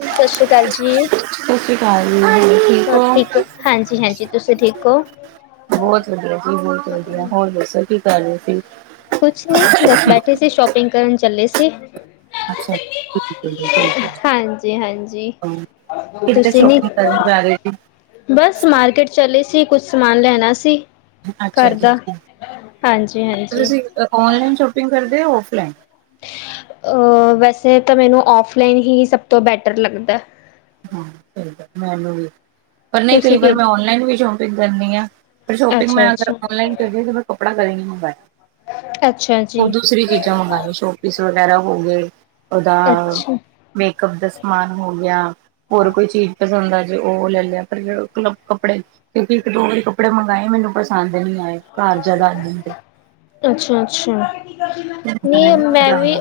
ਸਸੀ ਕਾਲ ਜੀ। ਸਸੀ ਕਾਲ ਜੀ। ਹੋਰ ਠੀਕ ਹੋ? ਹਾਂਜੀ-ਹਾਂਜੀ। ਤੁਸੀ ਠੀਕ ਹੋ? ਬਹੁਤ ਵਧੀਆ ਜੀ ਬਹੁਤ ਵਧੀਆ ਹੋਰ ਦੱਸੋ। ਕਰ ਰਹੇ ਸੀ ਕੁਛ ਨੀ ਬਸ ਬੈਠੇ ਸੀ। ਸ਼ੋਪਿੰਗ ਕਰਨ ਚੱਲੇ ਸੀ। ਅੱਛਾ, ਠੀਕ ਏ-ਠੀਕ ਏ। ਹਾਂਜੀ ਹਾਂਜੀ ਕਿਤੇ ਤੁਸੀਂ ਨੀ ਸੋਪਿੰਗ ਕਰਨ ਜਾ ਰਹੇ ਸੀ। ਬਸ ਮਾਰਕੀਟ ਚੱਲੇ ਸੀ, ਕੁਛ ਸਮਾਨ ਲੈਣਾ ਸੀ। ਅੱਛਾ ਜੀ ਅੱਛਾ। ਹਾਂਜੀ-ਹਾਂਜੀ। ਔਨਲਾਈਨ ਸ਼ੋਪਿੰਗ ਕਰਦੇ ਔਫਲਾਈਨ? ਅ ਵੈਸੇ ਤਾਂ ਮੈਨੂੰ ਔਫਲਾਈਨ ਹੀ ਸਭ ਤੋਂ ਬੈਟਰ ਲੱਗਦਾ। ਹਾਂ ਸਹੀ ਮੈਨੂੰ ਵੀ। ਪਰ ਨਹੀਂ ਕਈ ਤੁਸੀਂ ਵਾਰ ਕਿ ਮੈਂ ਔਨਲਾਈਨ ਵੀ ਸ਼ੋਪਿੰਗ ਕਰਨੀ ਆ। ਪਰ ਸ਼ੋਪਿੰਗ ਅੱਛਾ ਮੈਂ ਅਗਰ ਅੱਛਾ ਔਨਲਾਈਨ ਕਰਦੀ ਆ ਮੈਂ ਕੱਪੜਾ ਕਦੇ ਨੀ ਮੰਗਾਇਆ। ਅੱਛਾ ਉਹ ਜੀ ਦੂਸਰੀ ਚੀਜ਼ਾਂ ਮੰਗਾਈਆਂ। ਵਿਸਵ ਵਗੈਰਾ ਹੋ ਗਏ, ਓਦਾ ਅੱਛਾ ਮੇਕਅਪ ਦਾ ਸਮਾਨ ਹੋ ਗਿਆ। ਹੋਰ ਕੋਈ ਚੀਜ਼ ਪਸੰਦ ਆ ਜੇ ਉਹ ਲੈ ਲਿਆ ਕਰ ਕੱਲਾ ਕੱਪੜੇ ਕਿਉਕਿ ਇੱਕ-ਦੋ ਵਾਰੀ ਕੱਪੜੇ ਮੰਗਵਾਏ ਮੈਨੂੰ ਪਸੰਦ ਨੀ ਆਏ। ਘਰ ਜ਼ਿਆਦਾ ਆਦੇ ਅੱਛਾ ਅੱਛਾ। ਨਹੀਂ ਮੈਂ ਵੀ ਜ਼ਿਆਦਾ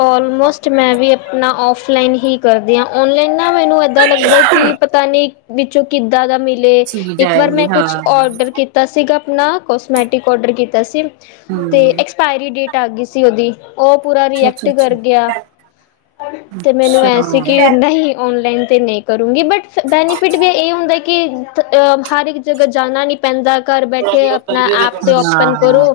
ਔਲਮੋਸਟ ਮੈਂ ਵੀ ਆਪਣਾ ਔਫਲਾਈਨ ਹੀ। ਕਰਦੇ ਆ। ਔਨਲਾਈਨ ਨਾ ਮੈਨੂੰ ਇੱਦਾ ਲਗਦਾ ਕੀ ਪਤਾ ਨੀ ਵਿੱਚੋਂ ਕਿੱਦਾਂ ਦਾ ਮਿਲੇ ਸੀ ਇੱਕ ਵਾਰ ਜਾਏਗੀ ਮੈਂ ਹਾਂ ਕੁਛ ਔਡਰ ਕੀਤਾ ਸੀਗਾ। ਨਾ ਕੋਸਮੈਟਿਕ ਔਡਰ ਕੀਤਾ ਸੀ, ਤੇ ਹਮ ਐਕਸਪਾਇਰੀ ਡੇਟ ਆ ਗਈ ਸੀ ਉਹਦੀ। ਉਹ ਪੂਰਾ ਅੱਛਾ ਰੀਐਕਟ ਅੱਛਾ ਕਰ ਗਿਆ। ਅੱਛਾ ਤੇ ਮੈਨੂੰ ਐ ਸੀ ਕਿ ਨਹੀਂ ਔਨਲਾਈਨ ਤੇ ਨਹੀਂ ਕਰੂੰਗੀ ਬਟ ਬੈਨੀਫਿਟ ਵੀ ਇਹ ਹੁੰਦਾ ਕਿ ਹਰ ਇੱਕ ਜਗ੍ਹਾ ਜਾਣਾ ਨੀ ਪੈਂਦਾ ਘਰ ਕੇ ਆਪਣਾ ਐਪ ਤੇ ਅੱਛਾ ਓਪਨ ਹਾਂ ਕਰੋ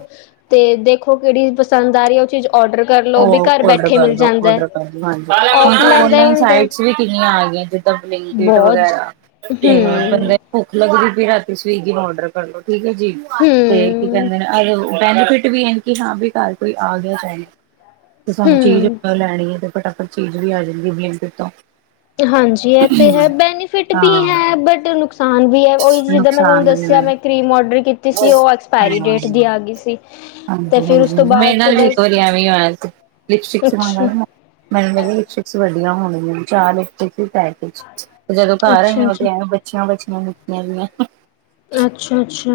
ਤੇ ਦੇਖੋ ਕਿਹੜੀ ਪਸੰਦ ਆ ਰਹੀ ਆ ਉਹ ਚੀਜ਼ ਔਡਰ ਕਰ [inaudible] ਲਓ ਵੀ ਉਹ ਘਰ ਔਡਰ ਬੈਠੇ ਮਿਲ ਕਰਦੋ ਜਾਂਦਾ ਹੈ ਔਡਰ ਕਰਦੋ ਹਾਂਜੀ, ਹੁਣ ਤਾਂ ਔਫਲਾਈਨ ਦਾ ਇਹ ਔਨਲਾਈਨ ਹੁੰਦਾ ਸਾਈਟਸ ਵੀ ਕਿੰਨੀਆ ਆ ਗਈ ਆ [unintelligible] ਬਹੁਤ ਵਗੈਰਾ ਇਹ ਹਮ ਬੰਦੇ ਭੁੱਖ ਲੱਗਦੀ ਪਈ ਏ ਰਾਤੀ ਸਵੀਗੀ ਔਡਰ ਕਰ ਲੋ ਠੀਕ ਏ ਜੀ। [unintelligible] ਹੂੰ ਬੈਨੀਫਿਟ ਵੀ ਹੈ ਹਾਂ ਵੀ ਘਰ ਕੋਈ ਆ ਗਿਆ ਤੇ ਸਾਨੂੰ ਚੀਜ਼ ਹਮ ਲੈਣੀ ਐ ਤੇ ਫਟਾਫਟ ਚੀਜ਼ ਵੀ ਆ ਜਾਂਦੀ ਬਲੈਂਕਿਟ ਤੋਂ। ਤੇ ਹਾਂਜੀ ਇਹ ਤੇ ਹੈ, ਬੈਨੀਫਿਟ ਵੀ ਹਾਂ ਹੈ ਬਟ ਨੁਕਸਾਨ ਵੀ ਹੈ ਉਹੀ ਜਿੱਦਾਂ ਮੈਂ ਤੁਹਾਨੂੰ ਨੁਕਸਾਨ ਵੀ ਦੱਸਿਆ ਹੈ ਮੈਂ ਕਰੀਮ ਔਡਰ ਕੀਤੀ ਸੀ ਉਹ ਐਕਸਪਾਇਰੀ ਡੇਟ ਦੀ ਹਾਂ ਆ ਗਈ ਸੀ ਤੇ ਹਾਂਜੀ ਫਿਰ ਉਸ ਹਾਂਜੀ ਤੋਂ ਮੇਰੇ ਬਾਅਦ ਤੇ ਨਾਲ ਵੀ ਇੱਕ ਬਸ ਵਾਰੀ ਐਵੇਂ ਹੋਇਆ ਸੀ ਲਿਪਸਟਿਕਸ ਅੱਛਾ, ਮੰਗਾਈਆ? ਮੈਨੂੰ ਲੱਗਿਆ ਲਿਪਸਟਿਕਸ ਵਧੀਆ ਹੋਣਗੀਆ, ਚਾਰ ਲਿਪਸਟਿਕਸ ਇੱਕ ਪੈਕ 'ਚ ਜਦੋਂ ਘਰ ਅੱਛਾ ਆਈਆਂ ਓਦੋ ਜੀ, ਆਏਂ ਬੱਛੀਆਂ -ਬੱਛੀਆਂ ਨਿੱਕੀਆਂ ਜਈਆ। ਅੱਛਾ- ਅੱਛਾ।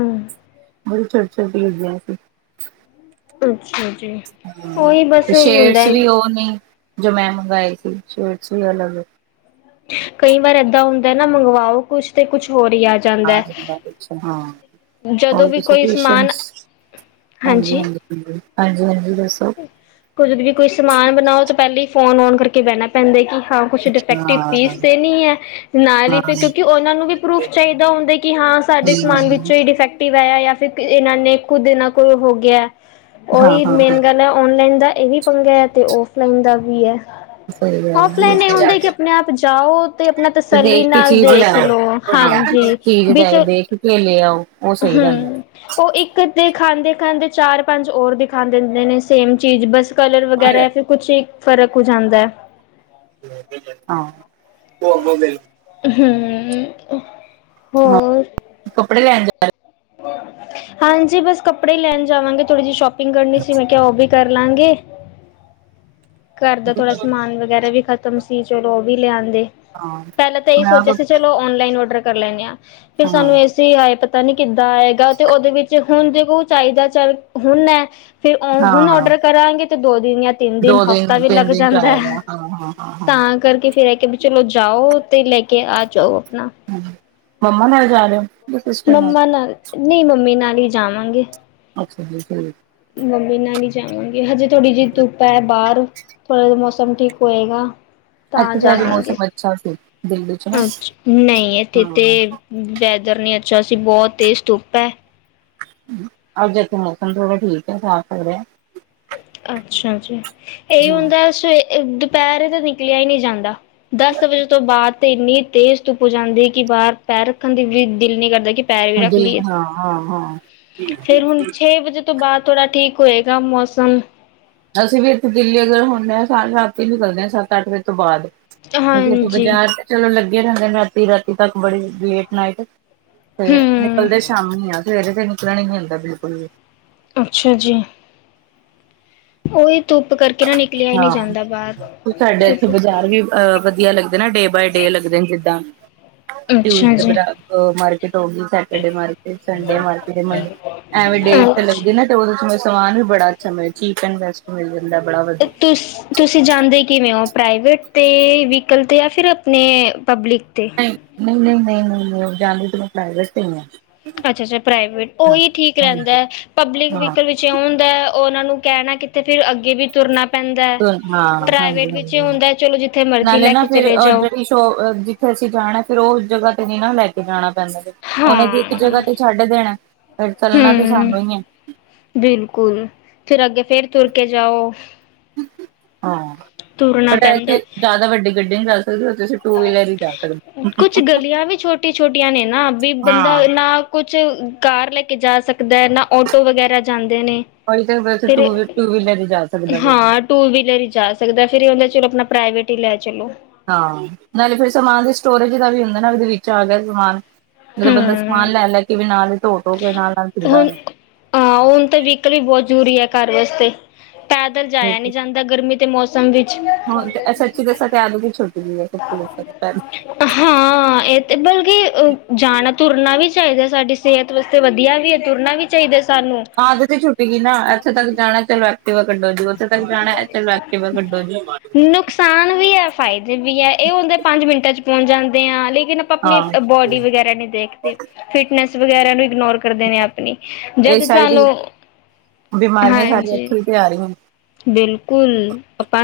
ਬੜੀ ਛੋਟੀਆ- ਛੋਟੀਆਂ ਜਈਆਂ ਸੀ। ਅੱਛਾ ਜੀ, ਉਹੀ ਬਸ ਉਹੀ ਹੁੰਦਾ ਏ। ਹੋ ਨੇ ਜੋ ਮੈਂ ਮੰਗਵਾਏ ਸੀ ਸਟਸ਼ ਵੀ ਅਲੱਗ ਕਈ ਵਾਰ ਏਦਾ ਹੁੰਦਾ ਨਾ ਮੰਗਵਾਓ ਕੁੱਛ, ਤੇ ਕੁਛ ਹੋਰ ਈ ਆਜ ਆ ਜਾਂਦਾ, [inaudible] ਜਦੋਂ ਹੋਰ ਵੀ ਤੁਸੀਂ ਕੋਈ ਟਿਊਸ਼ਨ ਸਮਾਨ [inaudible] ਹਾਂਜੀ। [unintelligible] ਹਾਂਜੀ-ਹਾਂਜੀ ਦੱਸੋ। ਕੁਝ ਵੀ ਕੋਈ ਸਮਾਨ ਬਣਾਓ ਤਾਂ ਪਹਿਲਾਂ ਹੀ ਫੋਨ ਔਨ ਕਰਕੇ ਬਹਿਣਾ ਪੈਂਦਾ ਕਿ ਹਾਂ ਕੁਛ ਹਾਂ ਡਿਫੈਕਟਿਵ ਹਾਂ ਪੀਸ ਤੇ ਨਹੀਂ ਐ। ਨਾਲ ਈ ਹਾਂ ਫਿਰ ਹਾਂ ਕਿਉਂਕਿ ਉਹਨਾਂ ਨੂੰ ਵੀ ਪਰੂਫ ਚਾਹੀਦਾ ਹੁੰਦਾ ਕਿ ਹਾਂ ਸਾਡੇ ਸਮਾਨ ਵਿੱਚੋਂ ਹੀ ਡਿਫੈਕਟ ਟਿਵ ਆਇਆ ਜਾਂ ਫਿਰ ਇਹਨਾਂ ਨੇ ਖੁਦ ਇਨ੍ਹਾਂ ਕੋ ਹੋ ਗਿਆ ਉਹੀ ਹਾਂ ਮੇਨ ਪਹਿਲਾਂ ਔਨਲਾਈਨ ਦਾ ਇਹ ਵੀ ਪੰਗਾ ਐ ਤੇ ਔਫਲਾਈਨ ਦਾ ਵੀ ਐ। ਸਹੀ ਔਫਲਾਈਨ ਇਹ ਗੱਲ ਹੁੰਦਾ ਕਿ ਆਪਣੇ ਆਪ ਜਾਓ ਤੇ ਆਪਣਾ ਤੇ ਤਸੱਲੀ ਦੇਖ ਨਾਲ ਦੇਖ ਲੋ। ਹਾਂਜੀ। ਠੀਕ ਤਾ ਏ, ਵਿੱਚ ਦੇਖ ਕੇ ਲਿਆਓ। ਹੂੰ ਉਹ ਇੱਕ ਦਿਖਾਂਦੇ- ਦਿਖਾਂਦੇ ਚਾਰ ਪੰਜ ਹੋਰ ਦਿਖਾਂ ਦਿੰਦੇ ਨੇ ਸੇਮ ਚੀਜ਼ ਬਸ ਕਲਰ ਵਗੈਰਾ ਐ ਹਾਂ ਜਾਂ ਫਿਰ ਕੁਛ ਫਰਕ ਹੋ ਜਾਂਦਾ ਐ। [unintelligible] ਹਮ [inaudible] ਹਾਂ ਹੋਰ ਕੱਪੜੇ ਲੈਣ ਜਾਣ [unintelligible] ਹਾਂਜੀ ਬਸ ਕੱਪੜੇ ਹੀ ਲੈਣ ਜਾਵਾਂਗੇ ਥੋੜੀ ਜਿਹੀ ਸ਼ੋਪਿੰਗ ਕਰਨੀ ਸੀ ਮੈਂ ਕਿਹਾ ਉਹ ਵੀ ਕਰ ਕਰ ਲਾਂਗੇ। ਘਰ ਦਾ ਥੋੜਾ ਸਮਾਨ ਵਗੈਰਾ ਵੀ ਖ਼ਤਮ ਸੀ ਚਲੋ ਉਹ ਵੀ ਲਿਆਂਂਦੇ। ਹਾਂ [inaudible] ਪਹਿਲਾਂ ਤਾਂ ਇਹੀ ਮੈਂ ਆਪ ਸੋਚਿਆ ਸੀ ਚਲੋ ਔਨਲਾਈਨ ਔਡਰ ਕਰ ਲੈਨੇ ਆ [inaudible] ਫਿਰ ਹਾਂ ਸਾਨੂੰ ਇਸ ਆਏ ਪਤਾ ਨੀ ਕਿੱਦਾਂ ਆਏਗਾ ਤੇ ਉਹਦੇ ਵਿੱਚ ਹੁਣ ਜੇ ਕੋ ਚਾਹੀਦਾ ਚੱਲ ਹੁਣ ਐ ਫਿਰ ਉਹ ਹੁਣ ਹਾਂ ਔਡਰ ਕਰਾਂਗੇ ਤੇ ਦੋ ਦਿਨ ਜਾਂ ਤਿੰਨ-ਦਿਨ ਦੋ ਹਫ਼ਤੇ [unintelligible] ਤਾਂ ਕਰਕੇ ਫੇਰ ਇਹ ਕੇ ਵੀ ਚਲੋ ਜਾਓ ਤੇ ਲੈ ਕੇ ਆ ਜਾਓ ਆਪਣਾ ਮੰਮਾ ਨਾਲ ਜਾ ਰਹੋ ਓ? ਮੰਮਾ ਨਾਲ ਨਹੀਂ ਮੰਮੀ ਨਾਲ ਈ ਜਾਵਾਂਗੇ। ਅੱਛਾ ਜੀ। ਮੰਮੀ ਨਾਲ ਨੀ ਜਾਵਾਂਗੇ ਹਜੇ ਥੋੜ੍ਹੀ ਜਿਹੀ ਧੁੱਪ ਐ ਬਾਹਰ ਥੋੜ੍ਹੇ ਜੇ ਮੌਸਮ ਠੀਕ ਹੋਏਗਾ। ਤਾਂ ਇੱਥੇ ਅੱਜ ਜਾਵਾਂਗੇ ਮੌਸਮ ਅੱਛਾ ਸੀ ਦਿੱਲੀ ਚ ਨਾ ਅੱਛਾ ਨਹੀਂ ਇਥੇ ਤੇ ਹਾਂ ਵੈਦਰ ਨਹੀਂ ਅੱਛਾ ਸੀ ਬਹੁਤ ਤੇਜ਼ ਧੁੱਪ ਐ। ਅੱਜ ਮੌਸਮ ਥੋੜ੍ਹਾ ਠੀਕ ਐ ਸਾਫ਼ ਹੋ ਰਿਹਾ। ਅੱਛਾ ਜੀ ਇਹੀ ਹੁੰਦਾ ਸਵੇ ਦੁਪਹਿਰੇ ਤਾਂ ਨਿਕਲਿਆ ਹੀ ਨਹੀਂ ਜਾਂਦਾ। ਦਸ ਵਜੇ ਤੋਂ ਬਾਅਦ ਤੇ ਇੰਨੀ ਤੇਜ਼ ਧੁੱਪ ਹੋ ਜਾਂਦੀ ਕਿ ਬਾਹਰ ਪੈਰ ਰੱਖਣ ਦੀ ਵੀ ਦਿਲ ਨੀ ਕਰਦਾ ਕਿ ਪੈਰ ਵੀ ਹਾਂ ਰੱਖ ਦਿਲ ਲਈਏ ਹਾਂ ਹਾਂ ਹਾਂ ਫੇਰ ਹੁਣ ਛੇ ਵਜੇ ਤੋਂ ਬਾਅਦ ਥੋੜਾ ਠੀਕ ਹੋਏਗਾ ਮੌਸਮ। ਅਸੀਂ ਵੀ ਇੱਥੇ ਦਿੱਲੀ ਅਗਰ ਹੁੰਦੇ ਹਾਂ ਰਾਤੀ ਨਿਕਲਦੇ ਹਾਂ ਸੱਤ-ਅੱਠ ਵਜੇ ਤੋਂ ਬਾਅਦ। ਹਾਂਜੀ ਬਾਜ਼ਾਰ ਤਾਂ ਚਲੋ ਲੱਗੇ ਰਹਿੰਦੇ ਰਾਤੀਂ-ਰਾਤੀ ਤੱਕ ਬੜੀ ਲੇਟ ਨਾਈਟ ਤੇ ਹੂੰ ਨਿਕਲਦੇ ਸ਼ਾਮੀ ਆ ਸਵੇਰੇ ਤੇ ਨਿਕਲਣ ਨੀ ਮਿਲਦਾ ਬਿਲਕੁਲ ਵੀ ਅੱਛਾ ਜੀ। ਉਹੀ ਧੁੱਪ ਕਰਕੇ ਨਾ ਨਿਕਲਿਆ ਈ ਨਹੀਂ ਹਾਂ। ਜਾਂਦਾ ਬਾਹਰ। ਸਾਡੇ ਇੱਥੇ ਧੁੱਪ ਬਾਜ਼ਾਰ ਵੀ ਅ ਵਧੀਆ ਲੱਗਦੇ ਨਾ ਡੇ ਬਾਏ ਡੇ ਲੱਗਦੇ ਨੇ ਜਿੱਦਾਂ ਅੱਛਾ ਟਿਊਜ਼ਡੇ ਜੀ ਬਰਾ ਮਾਰਕੀਟ ਹੋ ਗਈ Saturday market Sunday market Monday ਐਵੇਂ ਡੇ ਅੱਛਾ ਲੱਗਦੇ ਨਾ ਤੇ ਉਹਦੇ ਸਮਾਨ ਵੀ ਬੜਾ ਅਛਾ ਮਿਲ ਚੀਪ ਐਂ ਬੈਸਟ ਮਿਲ ਜਾਂਦਾ ਬੜਾ ਵਧੀਆ ਤੁ ਤੁਸੀਂ ਜਾਂਦੇ ਕਿਵੇਂ ਓ? ਪ੍ਰਾਈਵੇਟ ਤੇ ਵਹੀਕਲ ਤੇ ਜਾਂ ਫਿਰ ਆਪਣੇ ਪਬਲਿਕ ਤੇ। ਨਹੀਂ -ਨਹੀਂ, ਨਹੀਂ -ਨਹੀਂ, ਨਹੀਂ ਉਹ ਜਾਂਦੀ ਤਾਂ ਮੈਂ ਪ੍ਰਾਈਵੇਟ ਦੇਈ ਆ। ਅੱਛਾ-ਅੱਛਾ ਪ੍ਰਾਈਵੇਟ ਹਾਂ ਉਹੀ ਠੀਕ ਰਹਿੰਦਾ ਹਾਂਜੀ ਐ ਪਬਲਿਕ ਹਾਂ ਵਹੀਕਲ ਚਿਉਂਦਾ ਉਹ ਉਹਨਾਂ ਨੂੰ ਕਹਿਣਾ ਕਿਥੇ ਫਿਰ ਅੱਗੇ ਵੀ ਤੁਰਨਾ ਪੈਂਦਾ ਹੈ ਧੁਨ ਹਾਂ ਹਾਂਜੀ ਪ੍ਰਾਈਵੇਟ ਵਿੱਚ ਹਾਂਜੀ ਇਹ ਹਾਂਜੀ ਹੁੰਦਾ ਚਲੋ ਜਿੱਥੇ ਮਰਜ਼ੀ ਨਾਲੇ ਲੈ ਨਾ ਕੇ ਫਿਰ ਚਲੇ ਅ ਜਾਓ। ਜਿਹੜੀ ਜਿੱਥੇ ਅਸੀਂ ਜਾਣਾ ਫੇਰ ਉਹ ਜਗ੍ਹਾ ਤੇ ਨੀਂ ਨਾ ਲੈ ਕੇ ਜਾਣਾ ਪੈਂਦਾ। ਉਹਨੇ ਦੀ ਇੱਕ ਜਗ੍ਹਾ ਹਾਂ ਤੇ ਛੱਡ ਦੇਣਾ ਫਿਰ ਚੱਲਣਾ ਤਾਂ ਹਮ ਸਾਨੂੰ ਹੀ ਐ। ਬਿਲਕੁਲ ਫਿਰ ਅੱਗੇ ਫੇਰ ਤੁਰ ਕੇ ਜਾਓ। ਹਾਂ ਤੁਰਨਾ ਬਟ ਇਹ ਕੇ ਪੈਂਦਾ ਜ਼ਿਆਦਾ ਵੱਡੀ ਗੱਡੀ ਨ ਚੱਲ ਸਕਦੇ ਉਥੇ ਕੁਛ ਗਲੀਆਂ ਵੀ ਛੋਟੀ ਛੋਟੀਆਂ ਨੇ ਨਾ ਵੀ ਬੰਦਾ ਹਾਂ ਨਾ ਕੁਛ ਕਾਰ ਲੈ ਕੇ ਜਾ ਸਕਦਾ ਐ ਨਾ ਆਟੋ ਵਗੈਰਾ ਜਾਂਦੇ ਨੇ। ਤਾਂ ਵੈਸੇ ਫਿਰ ਟ ਟੂ ਵੀਲਰ ਹੀ ਜਾ ਸਕਦਾ ਫਿਰ। ਹਾਂ ਟੂ ਵੀਲਰ ਹੀ ਜਾ ਸਕਦਾ ਫਿਰ ਉਹਦਾ ਚਲੋ ਆਪਣਾ ਪ੍ਰਾਈਵੇਟ ਹੀ ਲੈ ਚਲੋ। ਹਾਂ ਨਾਲੇ ਫਿਰ ਸਮਾਨ ਦੇ ਸਟੋਰੇਜ ਦਾ ਵੀ ਹੁੰਦਾ ਨਾ ਉਹਦੇ ਵਿੱਚ ਆ ਗਿਆ ਸਮਾਨ ਮਤਲਬ ਬੰਦਾ ਸਮਾਨ ਹੂੰ ਲੈ ਲੈ ਕੇ ਵੀ ਨਾਲ ਹੀ ਟੋ ਟੋ ਹੋਵੇ ਨਾਲ ਨਾਲ ਇਦਾਂ ਹੁਣ ਹੋ ਹਾਂ ਹੁਣ ਤਾਂ ਵਹੀਕਲ ਵੀ ਬਹੁਤ ਜ਼ਰੂਰੀ ਹੈ ਘਰ ਵਾਸਤੇ ਪੈਦਲ ਜਾਇਆ ਨਹੀਂ ਜਾਂਦਾ ਗਰਮੀ ਦੇ ਮੌਸਮ ਮੌਸਮ ਵਿੱਚ ਹੁਣ ਤੇ ਸੱਚੀ ਦੱਸਾ ਤੇ ਆਲੂ ਦੀ ਛੋਟੀ ਜੀ ਐ ਸੱਚੀ ਦੱਸਾ ਹਾਂ ਇਹ ਤੇ ਬਲਕਿ ਜਾਣਾ ਤੁਰਨਾ ਵੀ ਚਾਹੀਦਾ। ਸਾਡੀ ਸਿਹਤ ਵਾਸਤੇ ਵਧੀਆ ਵੀ ਐ ਤੁਰਨਾ ਵੀ ਚਾਹੀਦਾ ਸੀ। ਆਦਤ ਤੇ ਛੁੱਟਗੀ ਨਾ, ਇੱਥੇ ਤੱਕ ਜਾਣਾ ਚਲੋਥ ਵਾ ਕੱਢੋ ਜੀ ਉੱਥੇ ਤੱਕ ਜਾਣਾ ਚੱਲ ਐਕਟਿਵਾ ਕੱਢੋ ਜੀ ਸਾਨ ਵੀ, ਐ ਫਾਇਦੇ ਵੀ ਐ, ਇਹ ਹੁੰਦੇ ਪੰਜ ਮਿੰਟਾਂ 'ਚ ਪਹੁੰਚ ਜਾਂਦੇ ਆ। ਲੇਕਿਨ ਆਪਣੀ ਹਾਂ ਬੋਡੀ ਵਗੈਰਾ ਨੀ ਦੇਖਦੇ, ਫਿਟਨੈਸ ਵਗੈਰਾ ਨੂੰ ਇਗਨੋਰ ਕਰਦੇ ਨੇ ਆਪਣੀ, ਇਹ ਜਦ ਸ਼ਾਇਦ ਸਾਨੂੰ ਹਾਂਜੀ ਤਿਆਰੀ ਹੁਣ ਬਿਲਕੁਲ, ਆਪਾਂ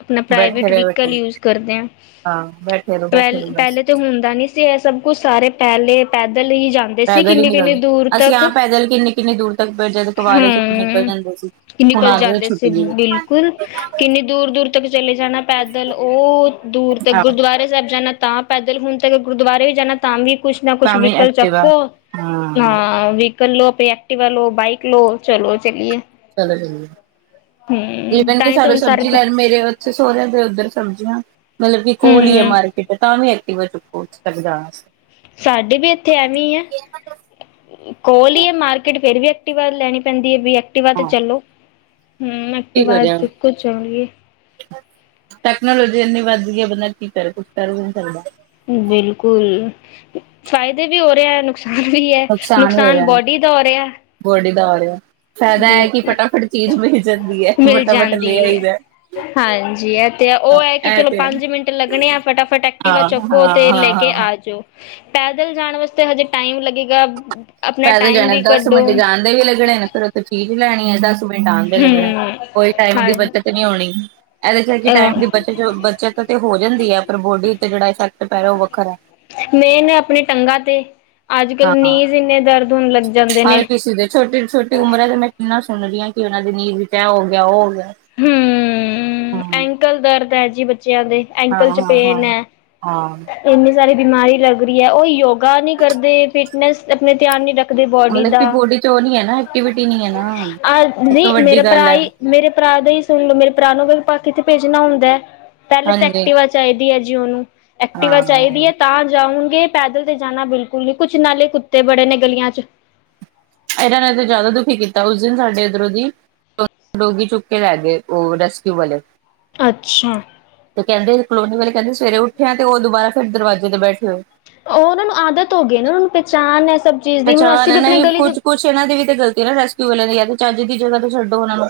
ਆਪਣਾ ਬੈਠੇ ਪ੍ਰਾਈਵੇਟ ਰਹੇ ਵਹੀਕਲ ਬੈਠੇ ਯੂਜ ਕਰਦੇ ਆਂ। ਹਾਂ ਬੈਠੇ ਰਹੋ ਬੈਠੇ ਰਹੋ ਬਸ ਪਹਿਲ-ਪਹਿਲੇ ਤਾਂ ਹੁੰਦਾ ਨੀ ਸੀ। ਐ ਸਭ ਕੁਛ ਸਾਰੇ ਪਹਿਲੇ ਪੈਦਲ ਹੀ ਜਾਂਦੇ ਸੀ ਪੈਦਲ ਹੀ ਕਿੰਨੀ ਕਿੰਨੀ ਨਿਕਲਦੇ, ਦੂਰ ਅਸੀਂ ਤੱਕ ਹਾਂ ਪੈਦਲ ਕਿੰਨੇ-ਕਿੰਨੇ ਦੂਰ ਤੱਕ, ਜਦ ਕਵਾਰੇ 'ਚ ਨਿਕਲ ਜਾਂਦੇ ਸੀ। ਕੀ ਹੁਣ ਨਿਕਲ ਆਦਤ ਜਾਂਦੇ ਛੁੱਟ ਸੀ। ਗਈ ਬਿਲਕੁਲ, ਕਿੰਨੀ ਦੂਰ-ਦੂਰ ਤੱਕ ਚਲੇ ਜਾਣਾ ਪੈਦਲ ਉਹ ਦੂਰ ਹੈ ਤੱਕ ਆਹ ਪੈਰੇ ਸਾਹਿਬ ਜਾਣਾ ਤਾਂ ਪੈਦਲ, ਹੋਣ ਤੇ ਗੁਰਦੁਆਰੇ ਵੀ ਜਾਣਾ ਤਾਂ ਵੀ ਕੁਛ ਨਾ ਕੁਛ ਭਾਵੇਂ ਵਿਕਲ ਐਕਟਿਵਾ ਚੱਕੋ। ਹਾਂ ਅ ਕਰ ਲੋ ਆਪ ਐਕਟੀਵਾ ਲੋ, ਬਾਈਕ ਲੋ, ਚਲੋ ਚਲੀਏ। ਚਲੋ ਚੱਲੀਏ, ਹਮ ਤਾਂ ਕਿ ਹੀ ਤਾਂ ਸਾਨੂੰ ਹੁਣ ਸਾਰੇ ਸਬਜ਼ੀ ਲੈਣ ਮੇਰੇ ਸੋਰਿਆਂ ਉਧਰ ਸਮਝੀਆਂ, ਮਤਲਬ ਕਿ ਕੋਲ ਹੀ ਐ ਹਮ ਮਾਰਕੀਟ, ਤਾਂ ਵੀ ਐਕਟਿਵਾ ਚੁੱਕੋ। ਉਥੇ ਹ [unintelligible] ਸਾਡੇ ਵੀ ਇੱਥੇ ਐਵੇਂ ਆ‌। ਕੋਲ ਏ ਮਾਰਕੀਟ, ਫੇਰ ਵੀ ਐਕਟੀਵਾ ਲੈਣੀ ਪੈਂਦੀ ਏ ਵੀ ਐਕਟਿਵਾ ਤੇ ਹਾਂ ਚਲੋ। ਹਮ ਕੀ ਐਕਟਿਵਾ ਕਰਿਆ ਚੁੱਕੋ ਚੱਲੀਏ। ਟੈਕਨੋਲੋਜੀ ਐੰਨੀ ਵੱਧ ਗਈ ਐ। ਬੰਦਾ ਕੀ ਕਰੇ ਕੁਛ ਕਰ ਵੀ ਨਹੀਂ ਸਕਦਾ। ਬਿਲਕੁਲ, ਫ਼ਾਇਦੇ ਵੀ ਹੋ ਰਿਹਾ। ਵੀ ਐ, ਵੀ ਹੋ ਨੁਕਸਾਨ ਰਿਹਾ ਬੋਡੀ ਦਾ ਹੋ ਰਿਹਾ। ਬੋਡੀ ਦਾ ਹੋ ਆ ਰਿਹਾ। ਫਾਇਦਾ ਐ ਕਿ ਬਿਲਕੁਲ ਫਟਾਫਟ ਚੀਜ਼ ਮਿਲ ਜਾਂਦੀ ਐ, ਮਿਲ ਫਟਾਫਟ ਜਾਂਦੀ ਹੈ ਲੇਆਈਦਾ। ਹਾਂਜੀ ਇਹ ਤੇ ਉਹ ਐ ਕਿ ਚਲੋ ਪੰਜ ਮਿੰਟ ਲੱਗਣੇ ਆ। ਫਟਾਫਟ ਐਕਟਿਵਾ ਆ ਹਾਂ ਹਾਂ ਚੱਕੋ ਹਾਂ ਤੇ ਲੈ ਕੇ ਹਾਂ ਹਾਂ ਆ ਜਾਓ। ਪੈਦਲ ਜਾਣ ਵਾਸਤੇ ਹਜੇ ਟਾਈਮ ਲੱਗੇਗਾ। ਆਪਣਾ ਪੈਦਲ ਟਾਈਮ ਜਾਣੇ ਵੀ ਦਸ ਕੱਢੋ ਮਿੰਟ ਜਾਣਦੇ ਵੀ ਲੱਗਣੇ ਨੇ। ਫਿਰ ਉੱਥੇ ਚੀਜ਼ ਲੈਣੀ ਐ। ਦਸ ਮਿੰਟ ਆਣ ਦੇ ਲੱਗਣੇ। ਕੋਈ ਟਾਈਮ ਦੀ ਹਮ ਬੱਚਤ ਨਹੀਂ ਹੋਣੀ। ਇਹਦੇ ਥੋੜੀ ਟਾਈਮ ਹਾਂ ਦੀ ਬਤ ਬੱਚਤ ਤੇ ਹੋ ਜਾਂਦੀ ਐ। ਪਰ ਬੋਡੀ ਉਤੇ ਜਿਹੜਾ ਇਫੈਕਟ ਪੈ ਰਿਹਾ ਉਹ ਵੱਖਰਾ ਐ। ਮੇਨ ਆਪਣੇ ਟੰਗਾਂ ਤੇ, ਅੱਜ ਕੱਲ ਹਾਂ। ਨੀਦ ਇੰਨੇ ਦਰਦ ਹੋਣ ਲੱਗੇ। ਹਰ ਕਿਸੇ ਦੇ ਛੋਟੀ-ਛੋਟੀ ਉਮਰ ਹੈ। ਤੇ ਮੈਂ ਕਿੰਨਾ ਸੁਣ ਰਹੀ ਹਾਂ। ਕਿ ਉਹਨਾਂ ਦੀ ਨੀਂਦ ਵਿੱਚ ਐ ਹੋ ਗਿਆ, ਉਹ ਹੋ ਗਿਆ। ਹਮ। ਹਾਂ। ਐਂਕਲ ਦਰਦ ਐ ਜੀ ਬੱਚਿਆਂ ਦੇ, ਹਾਂ ਐਂਕਲ ਚ ਹਾਂ ਹਾਂ। ਪੇਨ ਐ। ਹਾਂ। ਇੰਨੀ ਸਾਰੀ ਬਿਮਾਰੀ ਲੱਗ ਰਹੀ ਐ। ਉਹ ਯੋਗਾ ਨਹੀਂ ਕਰਦੇ, ਫਿਟਨੈਸ ਆਪਣੇ ਧਿਆਨ ਨਹੀਂ ਰੱਖਦੇ। ਰੱਖਦੇ ਬੋਡੀ ਮਤਲਬ ਦਾ, ਕਿ ਬੋਡੀ ਚ ਉਹ [unintelligible] ਨੀ ਹੈ ਨਾ ਐਕਟੀਵਿਟੀ ਨੀ ਹੈ ਨਾ ਆ ਸਭ ਨਹੀਂ ਤੋਂ ਮੇਰਾ ਵੱਡੀ ਗੱਲ ਭਰਾ ਹੈ ਹੀ ਮੇਰੇ ਭਰਾ ਦਾ ਹੀ ਸੁਣ ਲਓ। ਮੇਰੇ ਭਰਾ ਨੂੰ ਪਾ ਕਿਥੇ ਭੇਜਣਾ ਹੁੰਦਾ ਐ। ਪਹਿਲੇ ਤਾਂ ਹਾਂਜੀ। ਐਕਟਿਵਾ ਚਾਹੀਦੀ ਐ ਜੀ ਉਹਨੂੰ, ਐਕਟਿਵਾ ਹਾਂ। ਚਾਹੀਦੀ ਐ, ਤਾਂ ਜਾਊਂਗੇ। ਪੈਦਲ ਤੇ ਜਾਣਾ ਬਿਲਕੁਲ ਨਹੀਂ, ਕੁਛ ਨਾਲੇ ਕੁੱਤੇ ਬੜੇ ਨੇ ਗਲੀਆਂ 'ਚ। ਇਹਨਾਂ ਨੇ ਤਾਂ ਜ਼ਿਆਦਾ ਦੁਖੀ ਕੀਤਾ। ਉਸ ਦਿਨ ਸਾਡੇ ਇੱਧਰੋਂ ਦੀ ਡੋਗੀ ਚੁੱਕ ਕੇ ਲੈ ਗਏ। ਉਹ ਰੈਸਕਿਊ ਵਾਲੇ ਅੱਛਾ। ਤੇ ਕਹਿੰਦੇ ਕਲੋਨੀ ਵਾਲੇ ਕਹਿੰਦੇ ਸਵੇਰੇ ਉਠਿਆ, ਤੇ ਉਹ ਦੁਬਾਰਾ ਫਿਰ ਦਰਵਾਜ਼ੇ ਤੇ ਬੈਠੇ ਹੋਏ। ਉਹ ਉਹਨਾਂ ਨੂੰ ਆਦਤ ਹੋ ਗਈ ਨਾ ਉਹਨਾਂ ਨੂੰ ਪਹਿਚਾਣ ਐ। ਸਭ ਚੀਜ਼ ਦੀ ਹੁਣ ਪਹਿਚਾਣ ਅਸੀਂ ਹੈ ਵੀ ਆਪਣੇ ਨਹੀਂ ਗਲੀ ਦੀ ਕੁਛ ਕੁਛ ਇਹਨਾਂ ਦੀ ਵੀ ਤਾ ਗਲਤੀ ਐ ਨਾ, ਰੈਸਕਿਊ ਵਾਲਿਆਂ ਦੀ ਹੈ ਤੇ ਚੱਜ ਦੀ ਜਗ੍ਹਾ ਤੋਂ ਛੱਡੋ ਉਹਨਾਂ ਨੂੰ,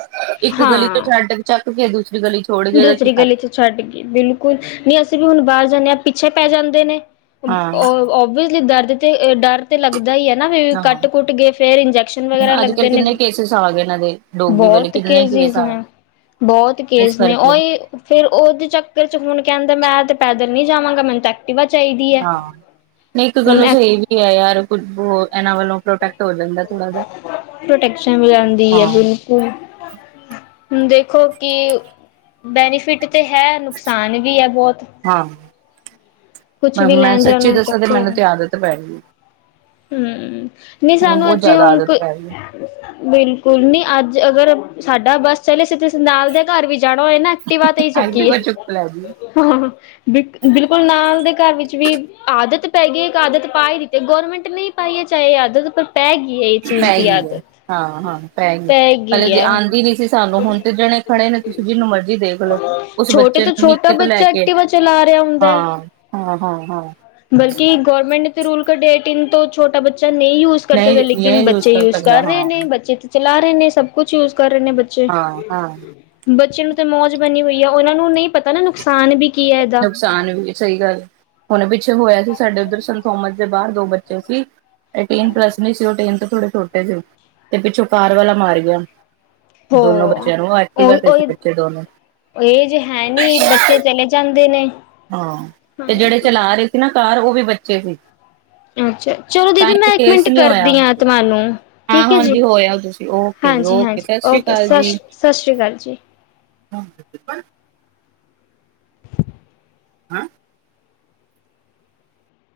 ਇੱਕ ਗਲੀ ਤੋਂ ਹਾਂ ਛੱਡ ਚੱਕ ਕੇ ਦੂਸਰੀ ਗਲੀ 'ਚ ਦੂਸਰੀ ਗਲੀ 'ਚ ਛੱਡ ਗਈ, ਬਿਲਕੁਲ ਨਹੀਂ ਅਸੀਂ ਵੀ ਹੁਣ ਬਾਹਰ ਜਾਂਦੇ ਹਾਂ ਪਿੱਛੇ ਪੈ ਜਾਂਦੇ ਨੇ। ਅ ਹਾਂ ਓਬਵੀਅਸਲੀ ਦਰਦ ਤੇ ਇਹ ਡਰ ਤੇ ਲੱਗਦੈ ਈ ਹੈ ਨਾ ਵੀ, ਹਾਂ। ਕੱਟ-ਕੁੱਟ ਗੇ ਫਿਰ ਇੰਜੈਕਸ਼ਨ ਵਗੈਰਾ ਹੁਣ ਅੱਜ ਲੱਗਦੇ ਨੇ। [unintelligible] ਵਾਲੇ ਬਹੁਤ ਕਿੰਨੇ ਕੇਸ ਕੇਜਿਜ ਆ ਨੇ ਗਏ ਬਹੁਤ ਇਸ ਕੇਸ ਨੇ ਕਰਕੇ ਉਹੀ ਫੇਰ ਫਿਰ ਉਹਦੇ ਚੱਕਰ 'ਚ ਹੁਣ ਕਹਿੰਦਾ ਮੈਂ ਤੇ ਪੈਦਲ ਨੀ ਜਾਵਾਂਗਾ, ਮੈਨੂੰ ਤਾਂ ਐਕ ਐਕਟਿਵਾ ਚਾਹੀਦੀ ਅ ਹਾਂ, ਨਹੀਂ ਇੱਕ ਗੱਲੋਂ ਸਹੀ ਵੀ ਐ ਯਾਰ ਕੁੱਝ ਬਹੁ ਇਹਨਾਂ ਵੱਲੋਂ ਪ੍ਰੋਟੈਕਟ ਹੋ ਜਾਂਦਾ ਥੋੜਾ ਜਿਆ ਪ੍ਰੋਟੈਕਸ਼ਨ ਵੀ ਆਉਂਦੀ [inaudible] ਹਾਂ। [inaudible] ਦੇਖੋ ਕਿ ਬੈਨੀਫਿਟ ਤੇ ਹੈ ਨੁਕਸਾਨ ਵੀ ਐ ਬਹੁਤ। ਹਾਂ, ਕੁਛ ਮ ਵੀ ਮੈਂ ਲੈਣ ਜਾਣਾ ਸੱਚੀ ਹੋ ਦੱਸਾਂ ਤੇ ਚੱਕੋ ਮੈਨੂੰ ਤੇ ਆਦਤ ਪੈ ਗਈ ਐ। ਹਮ, ਨਹੀਂ ਸਾਨੂੰ ਅਜੇ ਜ਼ਿਆਦਾ ਹੁਣ ਆਦਤ ਕੋਈ ਪੈ ਗਈ ਬਿਲਕੁਲ ਨਹੀਂ ਅੱਜ ਅਗਰ ਸਾਡਾ ਬੱਸ ਚਲੇ, ਅਸੀ ਕਿਸੇ ਨਾਲ ਦੇ ਘਰ ਵੀ ਜਾਣਾ ਹੋਏ ਨਾ ਤੇ ਐਕਟਿਵਾ ਤੇ ਈ ਚੱਕੀਏ। ਐਕਟਿਵਾ ਚੁੱਕ ਲੈ ਗਈ ਬ ਬਿਲਕੁਲ ਨਾਲ ਦੇ ਘਰ ਵਿੱਚ ਵੀ ਆਦਤ ਪੈ ਗਈ ਇੱਕ ਆਦਤ ਪਾਏ ਦਿੱਤੀ ਏ ਗੌਰਮੈਂਟ ਨਹੀਂ ਪਾਈਏ ਚਾਹੇ ਆਦਤ ਪਾ ਪੈ ਗਈ ਐ, ਹਾਂ-ਹਾਂ ਪੈ ਗਈ, ਪਹਿਲੇ ਗਈ ਜੇ ਹੈ ਹੁਣ ਆਉਂਦੀ ਨੀ ਸੀ ਸਾਨੂੰ ਹੁਣ ਤੇ ਜਣੇ ਖਣੇ ਨੂੰ ਤੁਸੀਂ ਜਿਹਨੂੰ ਮਰਜ਼ੀ ਦੇਖ ਲਓ, ਉਸ ਛੋਟੇ ਬੱਚੇ ਤੋਂ ਨੂੰ ਛੋਟਾ ਨਿੱਕੇ ਤੋਂ ਲੈ ਬੱਚਾ ਕੇ, ਐਕਟੀਵਾ ਚਲਾ ਰਿਹਾ ਹੁੰਦਾ ਹੈ ਹਾਂ। ਹਾਂ-ਹਾਂ-ਹਾਂ। ਬਲਕਿ ਗਵਰਮੈਂਟ ਨੇ ਤਾਂ ਰੂਲ ਕਢਿੱਆ ਏ, ਟੈਨ ਤੋਂ ਛੋਟਾ ਬੱਚਾ ਨਹੀਂ ਜੁਊ ਯੂਜ਼ ਕਰ ਸਕਦੇ। ਨਹੀਂ ਲੇਕਿਨ ਨਹੀਂ ਬੱਚੇ ਯੂਜ ਸਕਦਾ ਕਰ ਹਾਂ ਰਹੇ ਨ, ਬੱਚੇ ਤਾਂ ਚਲਾ ਰਹੇ ਨੇ, ਸਭ ਕੁੱਛ ਯੂਜ ਕਰ ਰਹੇ ਨੇ ਬੱਚੇ। ਹਾਂ-ਹਾਂ। ਬੱਚਿਆਂ ਨੂੰ ਤਾਂ ਮੌਜ ਬਣੀ ਹੋਈ ਵੀ ਐ, ਉਹਨਾਂ ਨੂੰ ਨਹੀਂ ਪਤਾ ਨਾ ਨੁਕਸਾਨ ਵੀ ਕੀ ਹੈ ਇਹਦਾ। ਨੁਕਸਾਨ ਵੀ ਐ, ਸਹੀ ਗੱਲ ਐ। ਹੁਣ ਪਿੱਛੇ ਹੋਇਆ ਸੀ ਸਾਡੇ ਉਧਰ ਸੰਨਥੋਮਸ ਦੇ ਬਾਹਰ ਦੋ ਬੱਚੇ ਸੀ ਇਹਟੇਨ ਪਲੱਸ ਨਹੀਂ ਸੀ, ਉਹ ਟੈਨ ਤੋਂ ਥੋੜੇ ਛੋਟੇ ਸੀ ਤੇ ਪਿੱਛੋਂ ਕਾਰ ਵਾਲਾ ਮਾਰ ਗਿਆ। ਹੋ, ਦੋਨੋ ਬੱਚਿਆਂ ਨੂੰ ਉਹ ਐਕਟਿਵਾ ਤੇ ਸੀ ਉਹੀ-ਉਹੀ ਬੱਚੇ ਦੋਨੋ [inaudible] ਏਜ਼ ਹੈਨੀ ਬੱ ਚੇ ਚਲੇ ਜਾਂਦੇ ਨੇ। ਹਾਂ ਤੇ ਜਿਹੜੇ ਹਾਂਜੀ ਚਲਾ ਰਹੇ ਸੀ ਨਾ ਕਾਰ, ਉਹ ਵੀ ਬੱਚੇ ਸੀ। ਅੱਛਾ, ਚਲੋ ਤਾਂ ਦੀਦੀ ਹੀ ਇੱਕ ਕੇਸ ਮਿੰਟ ਨਹੀਂ ਹੋਇਆ ਕਰਦੀ ਆ ਤੁਹਾਨੂੰ। ਹਾਂ ਠੀਕ ਐ ਜੀ, ਹਾਂਜੀ ਹੋਇਆ ਤੁਸੀਂ ਓਕੇ ਜੀ ਓਕੇ ਹਾਂਜੀ-ਹਾਂਜੀ ਸਤਿ ਸ੍ਰੀ ਓਕੇ ਅਕਾਲ ਸਤ ਜੀ ਸ਼ ਸਤਿ ਸ਼੍ਰੀ ਅਕਾਲ ਜੀ। [unintelligible] ਹੈਂ?